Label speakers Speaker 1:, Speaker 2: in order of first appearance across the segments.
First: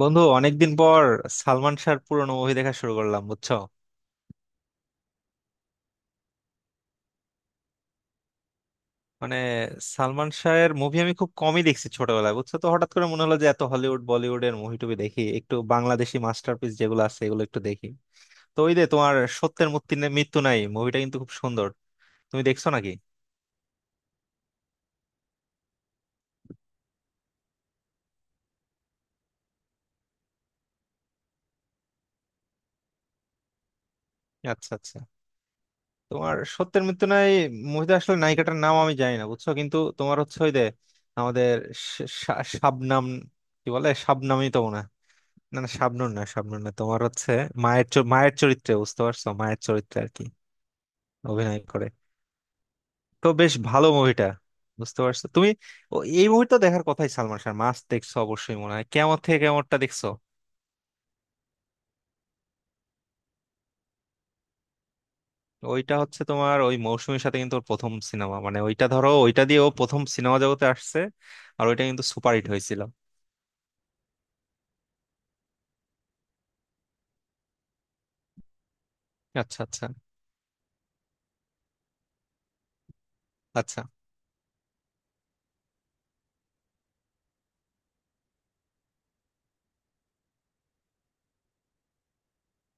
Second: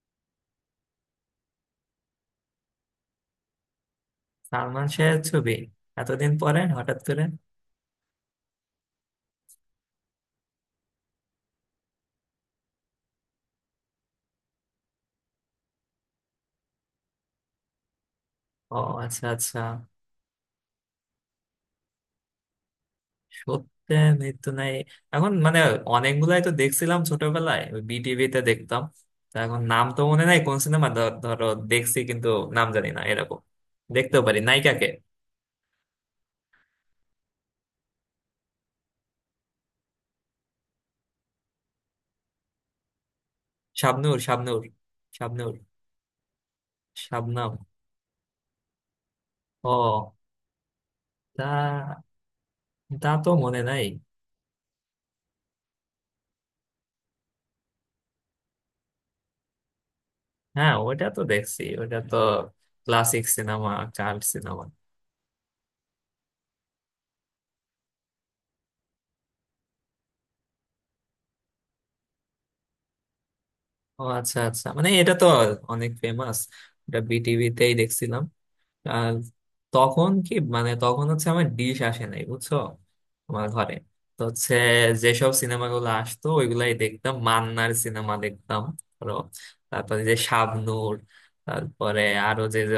Speaker 1: বন্ধু, অনেকদিন পর সালমান শাহর পুরোনো মুভি দেখা শুরু করলাম, বুঝছো?
Speaker 2: সালমান শাহের ছবি এতদিন পরে হঠাৎ করে।
Speaker 1: মানে সালমান শাহের মুভি আমি খুব কমই দেখছি ছোটবেলায়, বুঝছো তো। হঠাৎ করে মনে হলো যে এত হলিউড বলিউডের মুভি টুবি দেখি, একটু বাংলাদেশি মাস্টারপিস যেগুলো আছে এগুলো একটু দেখি। তো ওই
Speaker 2: ও,
Speaker 1: যে তোমার
Speaker 2: আচ্ছা আচ্ছা।
Speaker 1: সত্যের মৃত্যু নাই মুভিটা কিন্তু খুব সুন্দর। তুমি দেখছো নাকি?
Speaker 2: সত্যে মৃত্যু নাই এখন অনেকগুলাই তো দেখছিলাম ছোটবেলায়, ওই বিটিভিতে দেখতাম। তা এখন নাম তো মনে নাই কোন সিনেমা, ধরো, দেখছি কিন্তু, নাম জানি না, এরকম দেখতেও পারি
Speaker 1: আচ্ছা
Speaker 2: নায়িকাকে।
Speaker 1: আচ্ছা। তোমার সত্যের মৃত্যু নাই মুভিতে আসলে নায়িকাটার নাম আমি জানি না, বুঝছো, কিন্তু তোমার হচ্ছে ওই যে আমাদের শা- শা- শাবনাম, কি বলে,
Speaker 2: শাবনূর,
Speaker 1: শাবনামই তো
Speaker 2: শাবনূর,
Speaker 1: মনে হয়।
Speaker 2: শাবনূর,
Speaker 1: না না, শাবনূর না, শাবনূর না, তোমার হচ্ছে
Speaker 2: শাবনাম।
Speaker 1: মায়ের চরিত্রে, বুঝতে পারছো, মায়ের চরিত্রে আর
Speaker 2: ও,
Speaker 1: কি অভিনয় করে।
Speaker 2: তা তা
Speaker 1: তো
Speaker 2: তো
Speaker 1: বেশ
Speaker 2: মনে নাই।
Speaker 1: ভালো মুভিটা, বুঝতে পারছো তুমি? এই মুভি তো দেখার কথাই। সালমান শাহ মাস্ট দেখছো অবশ্যই, মনে হয়। কেমন থেকে কেমনটা দেখছো?
Speaker 2: হ্যাঁ, ওটা তো দেখছি, ওটা তো ক্লাসিক সিনেমা, চাইল্ড সিনেমা।
Speaker 1: ওইটা হচ্ছে তোমার ওই মৌসুমীর সাথে, কিন্তু ওর প্রথম সিনেমা। মানে ওইটা ধরো, ওইটা দিয়ে ও প্রথম সিনেমা জগতে আসছে। আর ওইটা কিন্তু সুপারহিট হয়েছিল।
Speaker 2: ও আচ্ছা আচ্ছা, এটা তো অনেক ফেমাস, এটা বিটিভিতেই দেখছিলাম। আর
Speaker 1: আচ্ছা আচ্ছা
Speaker 2: তখন কি মানে তখন হচ্ছে আমার ডিশ আসে নাই বুঝছো, আমার ঘরে।
Speaker 1: আচ্ছা।
Speaker 2: তো হচ্ছে, যেসব সিনেমাগুলো আসতো ওইগুলাই দেখতাম, মান্নার সিনেমা দেখতাম, ধরো, তারপরে যে শাবনূর, তারপরে আরো যে যে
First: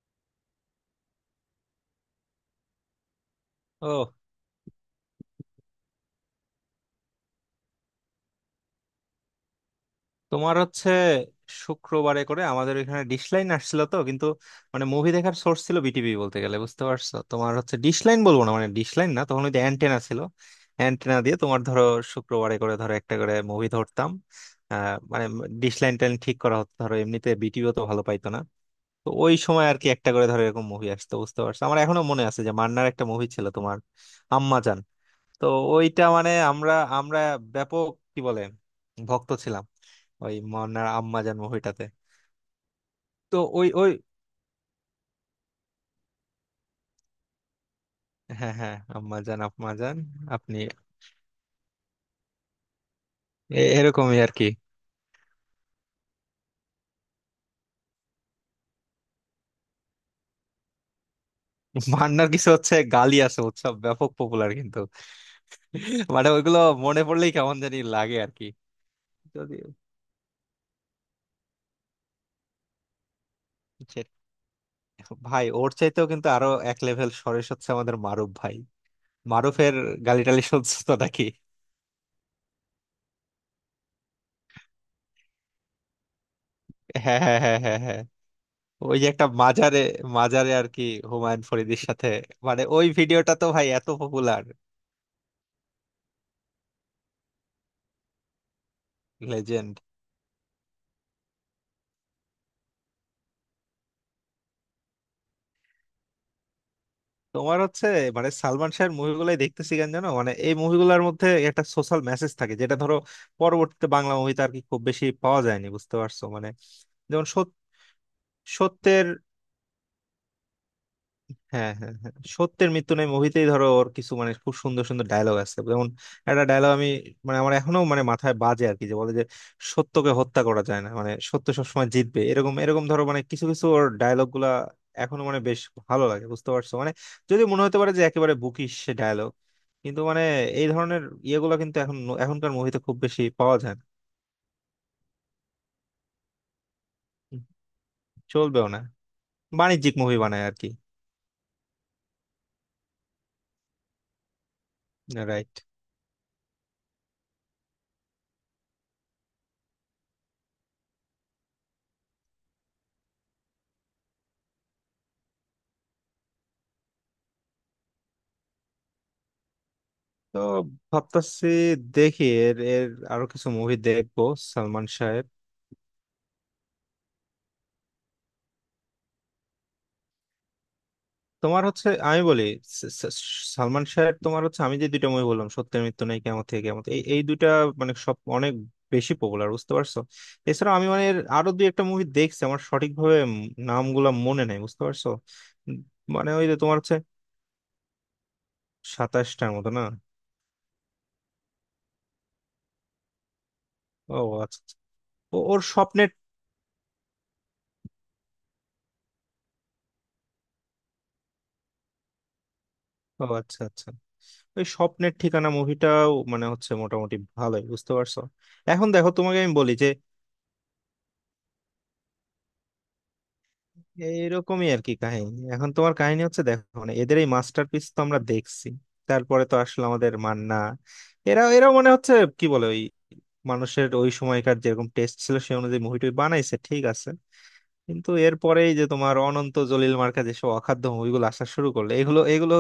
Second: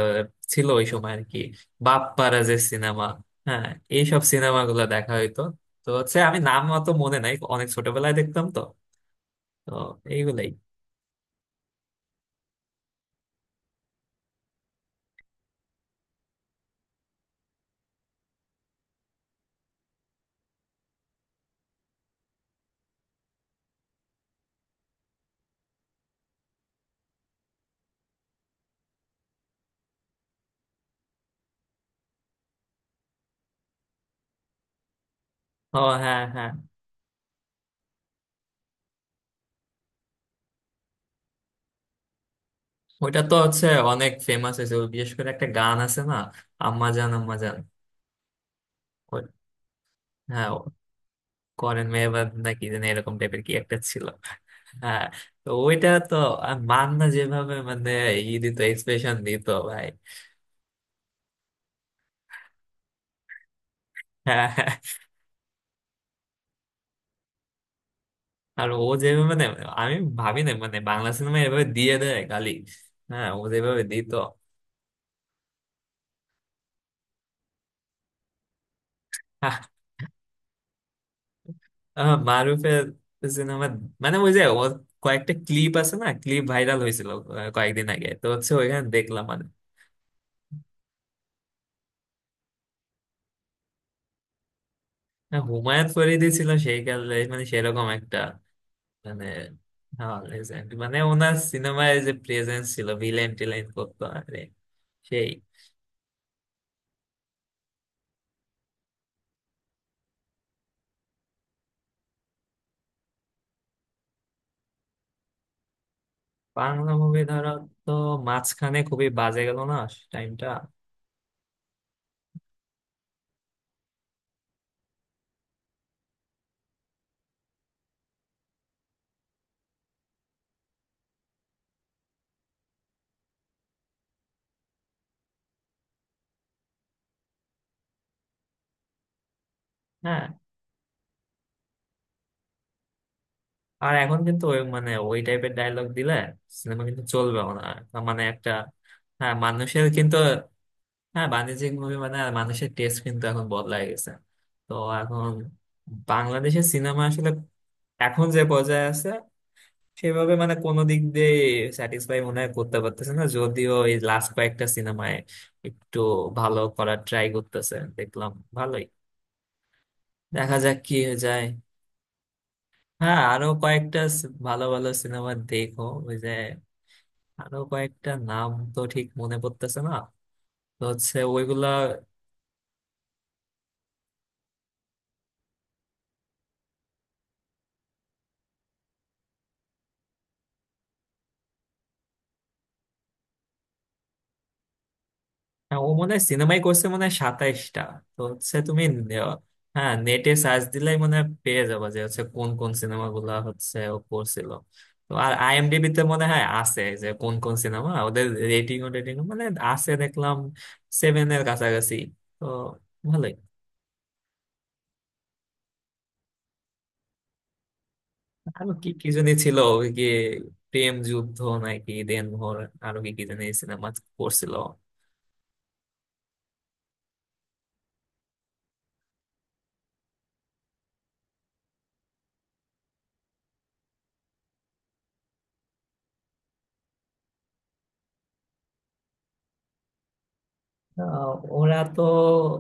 Speaker 2: ছিল ওই সময় আর কি, বাপ্পারা যে সিনেমা, হ্যাঁ,
Speaker 1: ও,
Speaker 2: এইসব সিনেমাগুলো দেখা হইতো। তো হচ্ছে আমি নাম অত মনে নাই, অনেক ছোটবেলায় দেখতাম তো, তো এইগুলাই।
Speaker 1: তোমার হচ্ছে শুক্রবারে করে আমাদের এখানে ডিশলাইন আসছিল তো, কিন্তু মুভি দেখার সোর্স ছিল বিটিভি বলতে গেলে, বুঝতে পারছো? তোমার হচ্ছে ডিশলাইন বলবো না, মানে ডিশলাইন না, তখন ওই যে অ্যান্টেনা ছিল। অ্যান্টেনা দিয়ে তোমার ধরো শুক্রবারে করে ধরো একটা করে মুভি ধরতাম। আহ মানে ডিশলাইন টাইন ঠিক করা হতো ধরো, এমনিতে বিটিভিও তো ভালো পাইতো না। তো ওই সময় আর কি একটা করে ধরো এরকম মুভি আসতো, বুঝতে পারছো? আমার এখনো মনে আছে যে মান্নার একটা মুভি ছিল তোমার, আম্মাজান। তো
Speaker 2: ও
Speaker 1: ওইটা
Speaker 2: হ্যাঁ
Speaker 1: মানে
Speaker 2: হ্যাঁ,
Speaker 1: আমরা, আমরা ব্যাপক, কি বলে, ভক্ত ছিলাম ওই মনার আম্মাজান মুভিটাতে।
Speaker 2: ওইটা তো
Speaker 1: তো
Speaker 2: হচ্ছে
Speaker 1: ওই ওই
Speaker 2: অনেক ফেমাস হয়েছে, ওই বিশেষ করে একটা গান আছে না, আম্মা জান আম্মা জান,
Speaker 1: হ্যাঁ হ্যাঁ,
Speaker 2: ওই-
Speaker 1: আম্মাজান আম্মাজান।
Speaker 2: হ্যাঁ,
Speaker 1: আপনি
Speaker 2: ও করেন মেহবাব নাকি যেন, এরকম টাইপের কি একটা ছিল।
Speaker 1: এরকমই আর কি।
Speaker 2: হ্যাঁ, তো ওইটা তো, আর মান্না যেভাবে ই দিত, এক্সপ্রেশন দিত ভাই।
Speaker 1: মান্নার কিছু হচ্ছে গালি আছে, উৎসব ব্যাপক পপুলার
Speaker 2: হ্যাঁ,
Speaker 1: কিন্তু। মানে ওইগুলো মনে পড়লেই কেমন জানি লাগে আর কি।
Speaker 2: আর ও যেভাবে
Speaker 1: যদি
Speaker 2: আমি ভাবি না বাংলা সিনেমা এভাবে দিয়ে দেয় গালি। হ্যাঁ, ও যেভাবে
Speaker 1: সে-
Speaker 2: দিত।
Speaker 1: ভাই, ওর চাইতেও কিন্তু আরো এক লেভেল সরেস হচ্ছে আমাদের মারুফ ভাই।
Speaker 2: আহ,
Speaker 1: মারুফের গালি টালি শুনছো তো নাকি?
Speaker 2: মারুফের সিনেমা, ওই যে ও কয়েকটা ক্লিপ আছে না, ক্লিপ ভাইরাল হয়েছিল।
Speaker 1: হ্যাঁ হ্যাঁ হ্যাঁ হ্যাঁ
Speaker 2: কয়েকদিন
Speaker 1: হ্যাঁ।
Speaker 2: আগে তো হচ্ছে ওইখানে
Speaker 1: ওই যে একটা
Speaker 2: দেখলাম।
Speaker 1: মাজারে, মাজারে আর কি, হুমায়ুন ফরিদির সাথে। মানে ওই ভিডিওটা তো ভাই এত পপুলার।
Speaker 2: না, হুমায়ুন ফরিদি ছিল সেই কালে, সেরকম একটা, মানে
Speaker 1: লেজেন্ড।
Speaker 2: হ্যাঁ, legend। মানে ওনার সিনেমায় যে প্রেজেন্স ছিল, ভিলেন টিলেন করতো, আরে সেই।
Speaker 1: তোমার হচ্ছে সালমান শাহের মুভিগুলাই দেখতেছি কেন জানো? মানে এই মুভিগুলোর মধ্যে একটা সোশ্যাল মেসেজ থাকে, যেটা ধরো পরবর্তীতে বাংলা মুভিতে আর কি খুব বেশি পাওয়া যায়নি, বুঝতে পারছো মানে?
Speaker 2: বাংলা মুভি
Speaker 1: যেমন
Speaker 2: ধরো,
Speaker 1: সত-
Speaker 2: তো মাঝখানে
Speaker 1: সত্যের,
Speaker 2: খুবই বাজে গেল না টাইমটা।
Speaker 1: হ্যাঁ হ্যাঁ হ্যাঁ, সত্যের মৃত্যু নেই মুভিতেই ধরো ওর কিছু মানে খুব সুন্দর সুন্দর ডায়লগ আছে। যেমন একটা ডায়লগ আমি মানে আমার এখনো মানে মাথায় বাজে আর কি, যে বলে যে সত্যকে হত্যা করা যায় না, মানে সত্য সবসময় জিতবে, এরকম এরকম ধরো। মানে কিছু কিছু ওর ডায়লগ গুলা এখনো মানে বেশ ভালো লাগে, বুঝতে পারছো মানে? যদি মনে হতে পারে যে একেবারে বুকিশ সে ডায়লগ, কিন্তু মানে
Speaker 2: হ্যাঁ,
Speaker 1: এই ধরনের ইয়েগুলো কিন্তু এখন, এখনকার মুভিতে খুব বেশি পাওয়া যায় না।
Speaker 2: আর এখন কিন্তু ওই ওই টাইপের ডায়লগ দিলে সিনেমা কিন্তু চলবেও না, আর তার মানে একটা।
Speaker 1: চলবেও না,
Speaker 2: হ্যাঁ, মানুষের
Speaker 1: বাণিজ্যিক মুভি
Speaker 2: কিন্তু।
Speaker 1: বানায় আর কি।
Speaker 2: হ্যাঁ বাণিজ্যিক মুভি, মানে আর মানুষের টেস্ট কিন্তু এখন বদলায় গেছে। তো এখন
Speaker 1: রাইট।
Speaker 2: বাংলাদেশের সিনেমা আসলে এখন যে পর্যায়ে আছে, সেভাবে কোনো দিক দিয়ে স্যাটিসফাই মনে হয় করতে পারতেছে না, যদিও এই লাস্ট কয়েকটা সিনেমায় একটু ভালো করার ট্রাই করতেছে দেখলাম, ভালোই,
Speaker 1: তো
Speaker 2: দেখা যাক কি হয়ে যায়।
Speaker 1: ভাবতাছি দেখি, এর এর
Speaker 2: হ্যাঁ,
Speaker 1: আরো
Speaker 2: আরো
Speaker 1: কিছু মুভি
Speaker 2: কয়েকটা
Speaker 1: দেখবো
Speaker 2: ভালো
Speaker 1: সালমান
Speaker 2: ভালো
Speaker 1: শাহের।
Speaker 2: সিনেমা দেখো, ওই যে আরো কয়েকটা নাম তো ঠিক মনে পড়তেছে না, তো হচ্ছে
Speaker 1: তোমার
Speaker 2: ওইগুলা।
Speaker 1: হচ্ছে আমি বলি, স- স- সালমান শাহের তোমার হচ্ছে আমি যে দুইটা মুভি বললাম, সত্যের মৃত্যু নেই, কেমন থেকে কেমন, এই এই দুইটা মানে সব অনেক বেশি পপুলার, বুঝতে পারছো। এছাড়া আমি মানে এর আরো দুই একটা মুভি দেখছি, আমার সঠিকভাবে নামগুলা মনে নেই, বুঝতে পারছো। উম,
Speaker 2: হ্যাঁ ও মনে হয়
Speaker 1: মানে ওই যে
Speaker 2: সিনেমাই
Speaker 1: তোমার
Speaker 2: করছে,
Speaker 1: হচ্ছে
Speaker 2: মনে হয় 27টা। তো হচ্ছে তুমি, আহ,
Speaker 1: 27টার মতো না?
Speaker 2: হ্যাঁ, নেটে সার্চ দিলেই মনে হয় পেয়ে যাবো যে হচ্ছে কোন কোন সিনেমাগুলা হচ্ছে ও
Speaker 1: ও
Speaker 2: করছিল।
Speaker 1: আচ্ছা আচ্ছা।
Speaker 2: তো আর
Speaker 1: ওর
Speaker 2: আইএমডিবি তে
Speaker 1: স্বপ্নের।
Speaker 2: মনে হয় আছে যে কোন কোন সিনেমা, ওদের রেটিং, ও রেটিং মানে আছে দেখলাম 7 এর কাছাকাছি, তো
Speaker 1: ও
Speaker 2: ভালোই।
Speaker 1: আচ্ছা আচ্ছা। ওই স্বপ্নের ঠিকানা মুভিটাও মানে হচ্ছে মোটামুটি ভালোই, বুঝতে পারছো।
Speaker 2: আরো
Speaker 1: এখন
Speaker 2: কি কি
Speaker 1: দেখো,
Speaker 2: জানি
Speaker 1: তোমাকে আমি
Speaker 2: ছিল,
Speaker 1: বলি যে
Speaker 2: ওই কি, প্রেম যুদ্ধ নাকি দেনভোর, আরো কি কি জানি সিনেমা করছিল।
Speaker 1: এইরকমই আর কি কাহিনী। এখন তোমার কাহিনী হচ্ছে, দেখো মানে, এদের এই মাস্টারপিস তো আমরা দেখছি। তারপরে তো আসলে আমাদের মান্না, এরা এরাও মানে হচ্ছে, কি বলে, ওই মানুষের ওই সময়কার যেরকম টেস্ট ছিল সেই অনুযায়ী মুভিটা বানাইছে, ঠিক আছে। কিন্তু এরপরেই যে তোমার অনন্ত জলিল মার্কা যেসব অখাদ্য মুভিগুলো
Speaker 2: আহ,
Speaker 1: আসা শুরু
Speaker 2: ওরা
Speaker 1: করলো,
Speaker 2: তো
Speaker 1: এগুলো এগুলো।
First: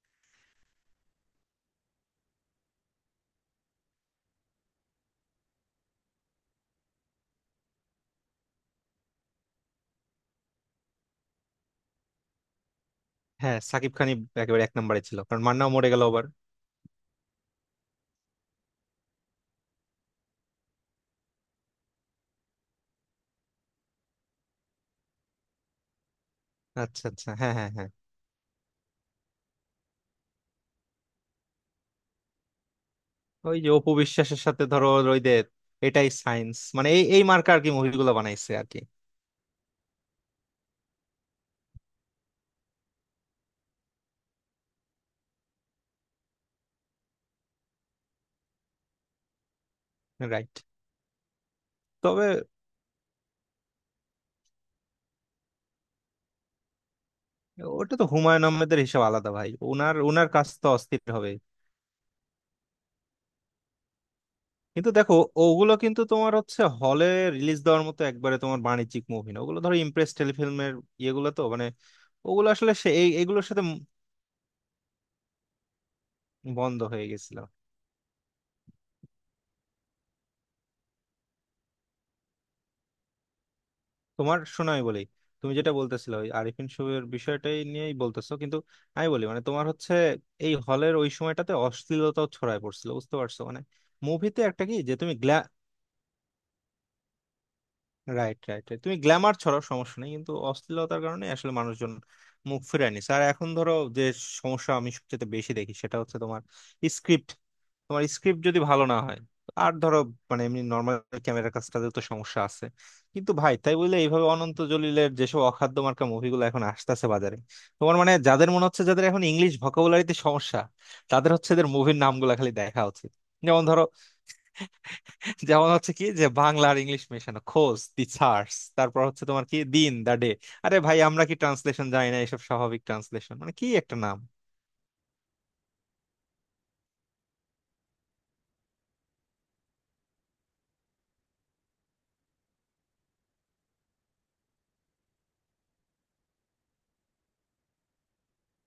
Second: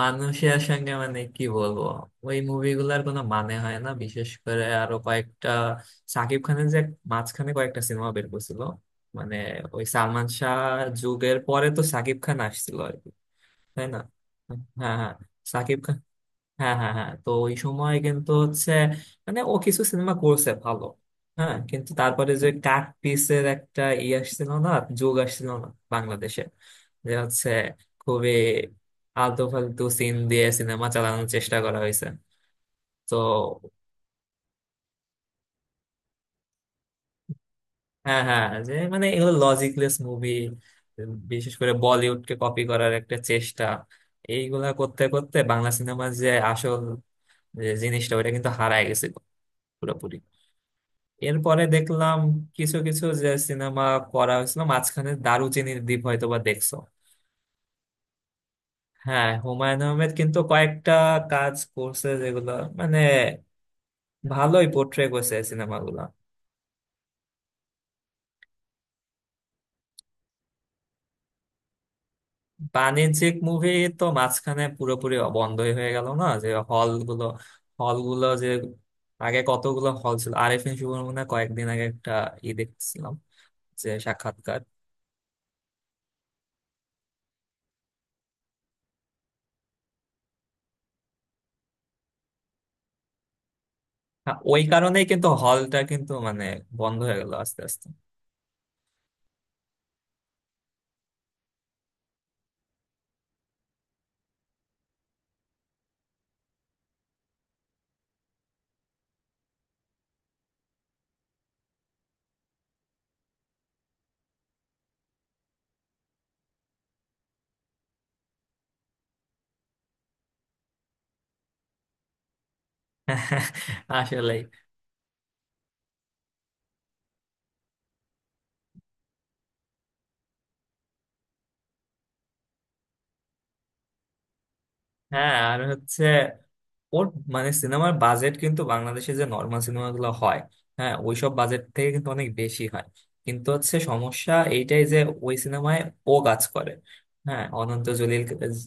Speaker 2: মানুষের সঙ্গে কি বলবো, ওই মুভিগুলার কোনো মানে হয় না। বিশেষ করে আরো কয়েকটা সাকিব খানের যে মাঝখানে কয়েকটা সিনেমা বের করছিল, মানে ওই সালমান শাহ যুগের পরে তো সাকিব খান আসছিল আর কি,
Speaker 1: হ্যাঁ,
Speaker 2: তাই
Speaker 1: সাকিব
Speaker 2: না।
Speaker 1: খানই একেবারে এক
Speaker 2: হ্যাঁ
Speaker 1: নম্বরে
Speaker 2: হ্যাঁ
Speaker 1: ছিল, কারণ মান্নাও
Speaker 2: সাকিব
Speaker 1: মরে
Speaker 2: খান,
Speaker 1: গেল আবার।
Speaker 2: হ্যাঁ হ্যাঁ হ্যাঁ, তো ওই সময় কিন্তু হচ্ছে ও কিছু সিনেমা করছে ভালো। হ্যাঁ, কিন্তু তারপরে যে কাট পিসের একটা ই আসছিল না, যোগ আসছিল না বাংলাদেশে,
Speaker 1: আচ্ছা
Speaker 2: যে
Speaker 1: আচ্ছা,
Speaker 2: হচ্ছে
Speaker 1: হ্যাঁ হ্যাঁ হ্যাঁ।
Speaker 2: খুবই আলতু ফালতু সিন দিয়ে সিনেমা চালানোর চেষ্টা করা হয়েছে।
Speaker 1: ওই
Speaker 2: তো
Speaker 1: যে অপু বিশ্বাসের সাথে ধরো, ওই যে এটাই সায়েন্স, মানে এই এই মার্কা আর কি মুভিগুলো
Speaker 2: হ্যাঁ হ্যাঁ,
Speaker 1: বানাইছে আর
Speaker 2: যে
Speaker 1: কি।
Speaker 2: এগুলো লজিকলেস মুভি, বিশেষ করে বলিউডকে কপি করার একটা চেষ্টা। এইগুলা করতে করতে বাংলা সিনেমার যে আসল যে জিনিসটা ওটা কিন্তু হারায় গেছিল পুরোপুরি।
Speaker 1: রাইট।
Speaker 2: এরপরে দেখলাম
Speaker 1: তবে
Speaker 2: কিছু কিছু যে সিনেমা করা হয়েছিল মাঝখানে, দারুচিনির দ্বীপ হয়তো বা দেখছো।
Speaker 1: ওটা তো হুমায়ুন আহমেদের, হিসাব আলাদা
Speaker 2: হ্যাঁ,
Speaker 1: ভাই।
Speaker 2: হুমায়ুন
Speaker 1: ওনার
Speaker 2: আহমেদ
Speaker 1: ওনার
Speaker 2: কিন্তু
Speaker 1: কাজ তো
Speaker 2: কয়েকটা
Speaker 1: অস্থির হবে।
Speaker 2: কাজ করছে যেগুলো মানে ভালোই
Speaker 1: কিন্তু
Speaker 2: পোট্রে
Speaker 1: দেখো,
Speaker 2: করছে
Speaker 1: ওগুলো কিন্তু
Speaker 2: সিনেমাগুলো।
Speaker 1: তোমার হচ্ছে হলে রিলিজ দেওয়ার মতো একবারে তোমার বাণিজ্যিক মুভি না, ওগুলো ধরো ইমপ্রেস টেলিফিল্মের ইয়েগুলো তো মানে, ওগুলো আসলে সে
Speaker 2: বাণিজ্যিক
Speaker 1: এগুলোর সাথে
Speaker 2: মুভি তো মাঝখানে পুরোপুরি বন্ধই হয়ে গেল না, যে
Speaker 1: বন্ধ হয়ে
Speaker 2: হলগুলো,
Speaker 1: গেছিল।
Speaker 2: হলগুলো যে আগে কতগুলো হল ছিল। আরেফিন শুভর মনে হয় কয়েকদিন আগে একটা ই দেখছিলাম, যে
Speaker 1: তোমার
Speaker 2: সাক্ষাৎকার।
Speaker 1: শোনো আমি বলি, তুমি যেটা বলতেছিলে ওই আরিফিন শুভের বিষয়টাই নিয়েই বলতেছো কিন্তু। আমি বলি মানে তোমার হচ্ছে এই হলের ওই সময়টাতে অশ্লীলতাও ছড়ায় পড়ছিল, বুঝতে পারছো মানে।
Speaker 2: হ্যাঁ,
Speaker 1: মুভিতে
Speaker 2: ওই
Speaker 1: একটা কি যে
Speaker 2: কারণেই
Speaker 1: তুমি
Speaker 2: কিন্তু
Speaker 1: গ্ল্যা,
Speaker 2: হলটা কিন্তু বন্ধ হয়ে গেল আস্তে আস্তে।
Speaker 1: রাইট রাইট, তুমি গ্ল্যামার ছড়াও সমস্যা নেই, কিন্তু অশ্লীলতার কারণে আসলে মানুষজন মুখ ফিরায় নিছে। আর এখন ধরো যে সমস্যা আমি সবচেয়ে বেশি দেখি সেটা হচ্ছে তোমার স্ক্রিপ্ট। তোমার স্ক্রিপ্ট যদি ভালো না হয়, আর ধরো মানে এমনি নর্মাল ক্যামেরার কাজটাতে তো সমস্যা আছে, কিন্তু ভাই তাই বলে এইভাবে অনন্ত জলিলের যেসব অখাদ্য মার্কা মুভিগুলো এখন আসতেছে বাজারে। তোমার মানে যাদের মনে হচ্ছে, যাদের এখন ইংলিশ ভোকাবুলারিতে সমস্যা, তাদের হচ্ছে এদের মুভির নামগুলো খালি দেখা উচিত। যেমন ধরো,
Speaker 2: আসলেই।
Speaker 1: যেমন হচ্ছে কি যে বাংলা আর ইংলিশ মেশানো খোঁজ দি সার্স, তারপর হচ্ছে তোমার কি দিন দা ডে। আরে ভাই, আমরা কি ট্রান্সলেশন জানি না? এসব স্বাভাবিক ট্রান্সলেশন মানে কি একটা নাম।
Speaker 2: হ্যাঁ আর হচ্ছে ওর সিনেমার বাজেট কিন্তু বাংলাদেশে যে নর্মাল সিনেমাগুলো হয়, হ্যাঁ ওইসব বাজেট থেকে কিন্তু অনেক বেশি হয়, কিন্তু হচ্ছে সমস্যা এইটাই যে ওই সিনেমায় ও কাজ করে, হ্যাঁ অনন্ত জলিল।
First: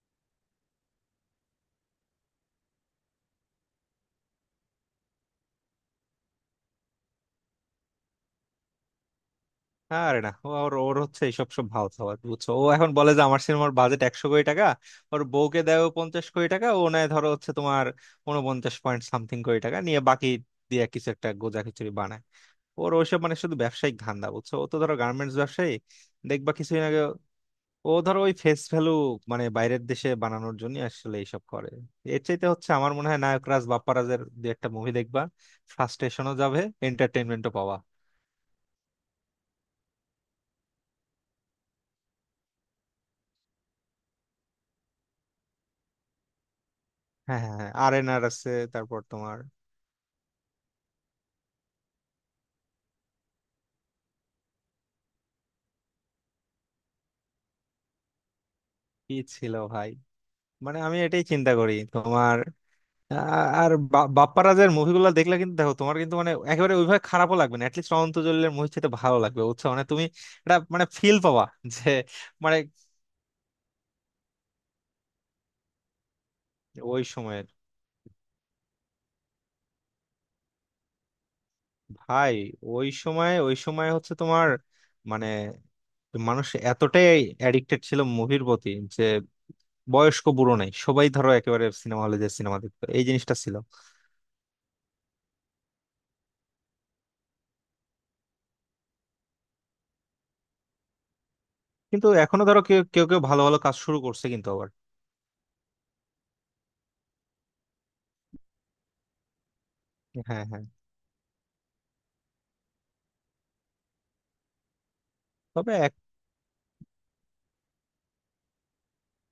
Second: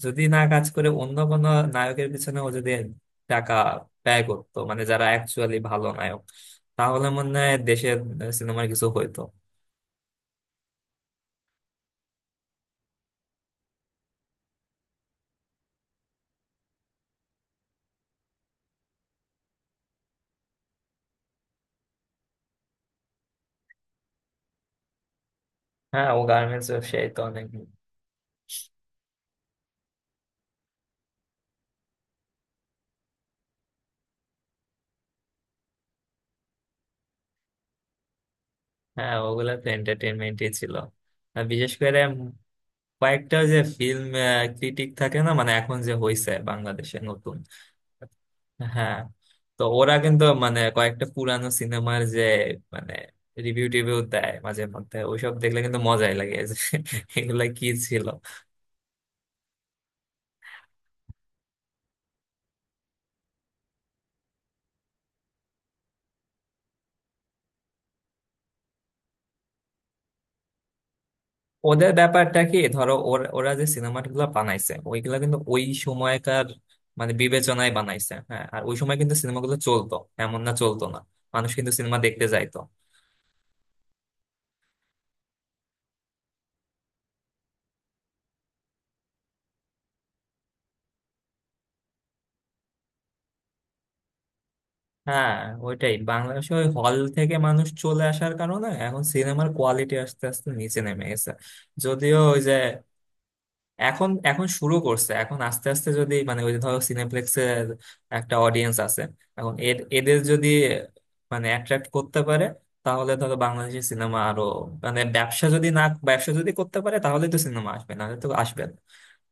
Speaker 2: যদি না কাজ করে অন্য কোনো নায়কের পিছনে, ও যদি টাকা ব্যয় করতো, মানে যারা অ্যাকচুয়ালি ভালো নায়ক, তাহলে মনে হয় দেশের সিনেমার কিছু হইতো।
Speaker 1: আরে না, ও- ওর ওর হচ্ছে এইসব সব ভাও খাওয়া, বুঝছো। ও এখন বলে যে আমার সিনেমার বাজেট 100 কোটি টাকা, ওর বউকে দেয় ও 50 কোটি টাকা, ও নেয় ধরো হচ্ছে তোমার 49 পয়েন্ট সামথিং কোটি টাকা নিয়ে, বাকি দিয়ে কিছু একটা গোজা খিচুড়ি বানায়। ওর ওইসব মানে শুধু ব্যবসায়িক ধান্দা, বুঝছো। ও তো ধরো গার্মেন্টস ব্যবসায়ী।
Speaker 2: হ্যাঁ ও
Speaker 1: দেখবা
Speaker 2: গার্মেন্টস
Speaker 1: কিছুদিন আগে
Speaker 2: ব্যবসায়ী তো অনেক।
Speaker 1: ও ধরো ওই ফেস ভ্যালু, মানে বাইরের দেশে বানানোর জন্য আসলে এইসব করে। এর চাইতে হচ্ছে আমার মনে হয় নায়করাজ বাপ্পারাজের দু একটা মুভি দেখবা, ফ্রাস্ট্রেশনও যাবে, এন্টারটেনমেন্টও পাওয়া।
Speaker 2: হ্যাঁ ওগুলা তো এন্টারটেনমেন্টই ছিল, আর বিশেষ করে কয়েকটা যে ফিল্ম ক্রিটিক থাকে না, মানে এখন যে হইছে বাংলাদেশে নতুন।
Speaker 1: হ্যাঁ হ্যাঁ হ্যাঁ, আর এন আর আছে।
Speaker 2: হ্যাঁ,
Speaker 1: তারপর তোমার
Speaker 2: তো ওরা কিন্তু কয়েকটা পুরানো সিনেমার যে মানে রিভিউ টিভিউ দেয় মাঝে মধ্যে, ওইসব দেখলে কিন্তু মজাই লাগে যে এগুলা কি ছিল।
Speaker 1: কি ছিল ভাই? মানে আমি এটাই চিন্তা করি তোমার। আ- বাপ্পারাজের মুভিগুলো দেখলে কিন্তু দেখো তোমার কিন্তু মানে একেবারে ওইভাবে খারাপও লাগবে না, অ্যাটলিস্ট অনন্ত জলিলের মুভি চেয়ে ভালো লাগবে, বুঝছো মানে। তুমি এটা মানে ফিল পাবা যে
Speaker 2: ওদের ব্যাপারটা
Speaker 1: মানে
Speaker 2: কি, ধরো ওরা যে সিনেমাগুলো বানাইছে ওইগুলা কিন্তু ওই সময়কার
Speaker 1: ওই সময়ের।
Speaker 2: বিবেচনায় বানাইছে। হ্যাঁ, আর ওই সময় কিন্তু সিনেমাগুলো চলতো, এমন না চলতো না, মানুষ কিন্তু সিনেমা দেখতে
Speaker 1: ভাই
Speaker 2: যাইতো।
Speaker 1: ওই সময় হচ্ছে তোমার মানে মানুষ এতটাই অ্যাডিক্টেড ছিল মুভির প্রতি যে বয়স্ক বুড়ো নাই, সবাই ধরো একেবারে সিনেমা হলে যে সিনেমা দেখতো, এই জিনিসটা ছিল।
Speaker 2: হ্যাঁ, ওইটাই বাংলাদেশে ওই হল থেকে মানুষ চলে আসার কারণে এখন সিনেমার কোয়ালিটি আস্তে আস্তে নিচে নেমে গেছে।
Speaker 1: কিন্তু
Speaker 2: যদিও ওই
Speaker 1: এখনো
Speaker 2: যে,
Speaker 1: ধরো কেউ কেউ কেউ ভালো ভালো কাজ শুরু
Speaker 2: এখন
Speaker 1: করছে,
Speaker 2: এখন
Speaker 1: কিন্তু আবার
Speaker 2: শুরু করছে, এখন আস্তে আস্তে যদি ওই যে ধরো সিনেপ্লেক্সের একটা অডিয়েন্স আছে, এখন এদের
Speaker 1: হ্যাঁ
Speaker 2: যদি
Speaker 1: হ্যাঁ।
Speaker 2: অ্যাট্রাক্ট করতে পারে, তাহলে ধরো বাংলাদেশি সিনেমা আরো, মানে ব্যবসা যদি
Speaker 1: তবে
Speaker 2: না ব্যবসা যদি করতে পারে তাহলে তো সিনেমা আসবে, নাহলে তো আসবে না।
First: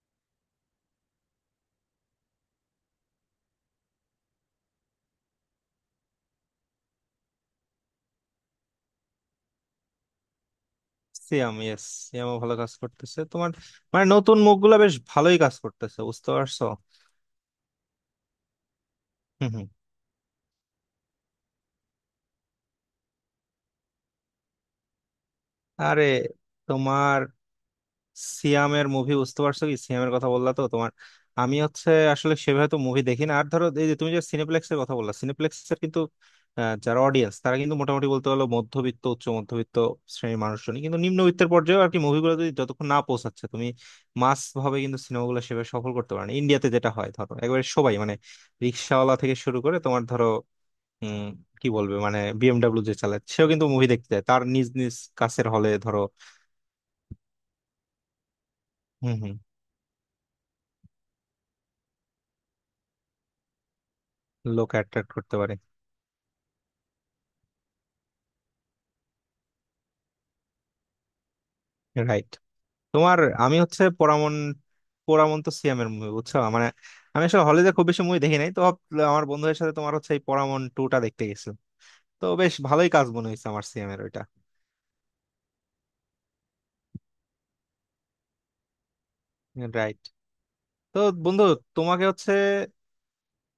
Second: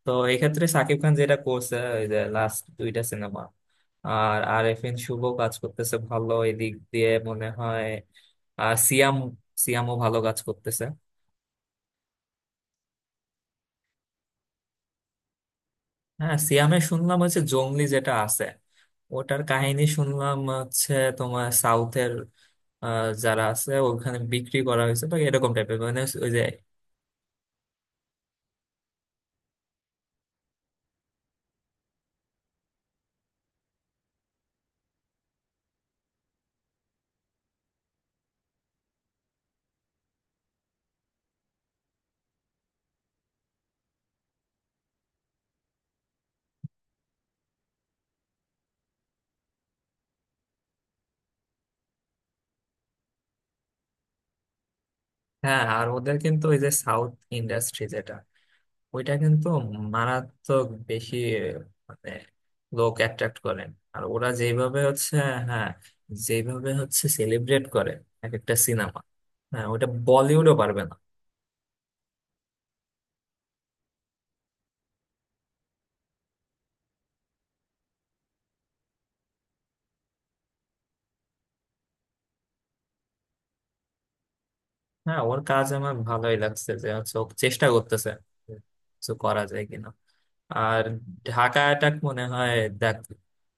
Speaker 2: তো এক্ষেত্রে সাকিব খান যেটা করছে ওই যে লাস্ট দুইটা সিনেমা, আর আরেফিন শুভ কাজ করতেছে ভালো এদিক দিয়ে মনে হয়। আর সিয়াম, সিয়ামও ভালো কাজ করতেছে।
Speaker 1: সিয়াম, ইয়েস, সিয়ামও ভালো কাজ করতেছে তোমার। মানে নতুন মুখগুলা বেশ ভালোই কাজ করতেছে, বুঝতে
Speaker 2: হ্যাঁ
Speaker 1: পারছো।
Speaker 2: সিয়ামে শুনলাম হচ্ছে জংলি যেটা আছে, ওটার
Speaker 1: হুম হুম।
Speaker 2: কাহিনী শুনলাম হচ্ছে তোমার সাউথের, আহ, যারা আছে ওখানে বিক্রি করা হয়েছে বা এরকম টাইপের, মানে
Speaker 1: আরে,
Speaker 2: ওই যে।
Speaker 1: তোমার সিয়ামের মুভি, বুঝতে পারছো, কি সিয়ামের কথা বললা তো তোমার। আমি হচ্ছে আসলে সেভাবে তো মুভি দেখি না। আর ধরো এই যে তুমি যে সিনেপ্লেক্সের কথা বললা, সিনেপ্লেক্সের কিন্তু যারা অডিয়েন্স, তারা কিন্তু মোটামুটি বলতে হলো মধ্যবিত্ত, উচ্চ মধ্যবিত্ত শ্রেণীর মানুষজনই। কিন্তু নিম্নবিত্তের পর্যায়ে আর কি মুভিগুলো যদি যতক্ষণ না পৌঁছাচ্ছে, তুমি মাস ভাবে কিন্তু সিনেমাগুলো সেভাবে সফল করতে পারো না। ইন্ডিয়াতে যেটা হয় ধরো একেবারে সবাই, মানে রিক্সাওয়ালা থেকে শুরু করে তোমার ধরো উম কি বলবে মানে বিএমডাব্লিউ যে চালায় সেও কিন্তু মুভি দেখতে যায় তার নিজ নিজ কাছের
Speaker 2: হ্যাঁ,
Speaker 1: হলে
Speaker 2: আর
Speaker 1: ধরো।
Speaker 2: ওদের কিন্তু ওই যে সাউথ ইন্ডাস্ট্রি যেটা,
Speaker 1: হম
Speaker 2: ওইটা
Speaker 1: হম।
Speaker 2: কিন্তু মারাত্মক বেশি মানে লোক অ্যাট্রাক্ট করেন, আর ওরা
Speaker 1: লোক
Speaker 2: যেভাবে
Speaker 1: অ্যাট্রাক্ট
Speaker 2: হচ্ছে,
Speaker 1: করতে পারে।
Speaker 2: হ্যাঁ, যেভাবে হচ্ছে সেলিব্রেট করে এক একটা সিনেমা, হ্যাঁ ওটা বলিউডও পারবে না।
Speaker 1: রাইট। তোমার আমি হচ্ছে পোড়ামন, পোড়ামন্ত সিয়ামের মুভি, বুঝছো মানে। আমি আসলে হলে যে খুব বেশি মুভি দেখি নাই তো আমার বন্ধুদের সাথে তোমার হচ্ছে এই পোড়ামন টুটা দেখতে গেছিলাম। তো বেশ ভালোই কাজ মনে হয়েছে আমার সিয়ামের ওইটা।
Speaker 2: হ্যাঁ ওর কাজ আমার ভালোই লাগছে, যে হচ্ছে ও চেষ্টা করতেছে কিছু করা যায় কিনা।
Speaker 1: রাইট।
Speaker 2: আর
Speaker 1: তো বন্ধু
Speaker 2: ঢাকা অ্যাটাক
Speaker 1: তোমাকে
Speaker 2: মনে
Speaker 1: হচ্ছে,
Speaker 2: হয় দেখ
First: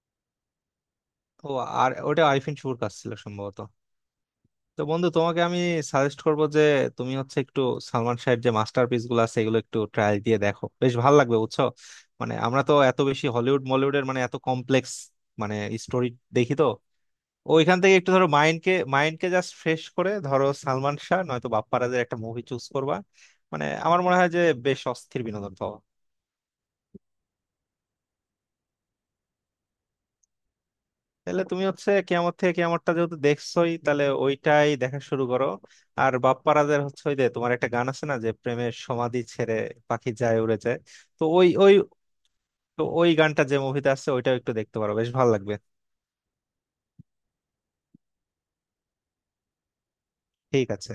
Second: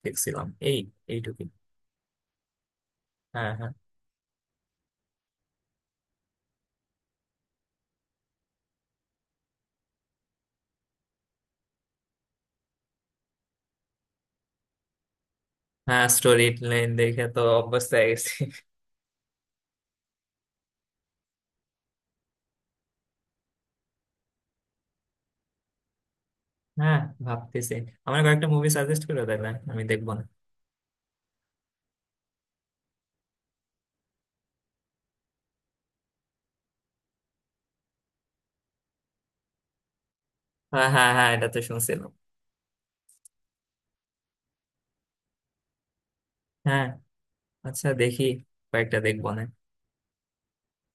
Speaker 2: দেখছিলাম, এই এইটুকুই।
Speaker 1: ও, আর ওটা আরিফিন শুভর কাজ ছিল
Speaker 2: হ্যাঁ
Speaker 1: সম্ভবত।
Speaker 2: হ্যাঁ।
Speaker 1: তো বন্ধু, তোমাকে আমি সাজেস্ট করব যে তুমি হচ্ছে একটু সালমান শাহের যে মাস্টারপিস গুলো আছে এগুলো একটু ট্রায়াল দিয়ে দেখো, বেশ ভালো লাগবে, বুঝছো। মানে আমরা তো এত বেশি হলিউড মলিউডের মানে এত কমপ্লেক্স মানে
Speaker 2: হ্যাঁ
Speaker 1: স্টোরি
Speaker 2: স্টোরি
Speaker 1: দেখি তো,
Speaker 2: লাইন দেখে তো
Speaker 1: ওইখান
Speaker 2: অভ্যস্ত
Speaker 1: থেকে
Speaker 2: হয়ে
Speaker 1: একটু ধরো
Speaker 2: গেছি।
Speaker 1: মাইন্ডকে মাইন্ডকে জাস্ট ফ্রেশ করে ধরো সালমান শাহ নয়তো বাপ্পারাজের একটা মুভি চুজ করবা। মানে আমার মনে হয় যে বেশ অস্থির বিনোদন পাওয়া।
Speaker 2: হ্যাঁ, ভাবতেছি আমার কয়েকটা মুভি সাজেস্ট করে দেবে, আমি দেখবো না।
Speaker 1: তাহলে তুমি হচ্ছে কেয়ামত থেকে কেয়ামতটা যেহেতু দেখছোই, তাহলে ওইটাই দেখা শুরু করো। আর বাপ্পারাজের হচ্ছে ওই যে তোমার একটা গান আছে না, যে প্রেমের সমাধি ছেড়ে পাখি যায় উড়ে যায়।
Speaker 2: হ্যাঁ হ্যাঁ
Speaker 1: তো
Speaker 2: হ্যাঁ
Speaker 1: ওই
Speaker 2: এটা তো
Speaker 1: ওই
Speaker 2: শুনছিলাম।
Speaker 1: তো ওই গানটা যে মুভিতে আছে ওইটাও একটু দেখতে পারো, বেশ ভালো লাগবে।
Speaker 2: হ্যাঁ, আচ্ছা, দেখি কয়েকটা দেখবো না।
Speaker 1: ঠিক আছে।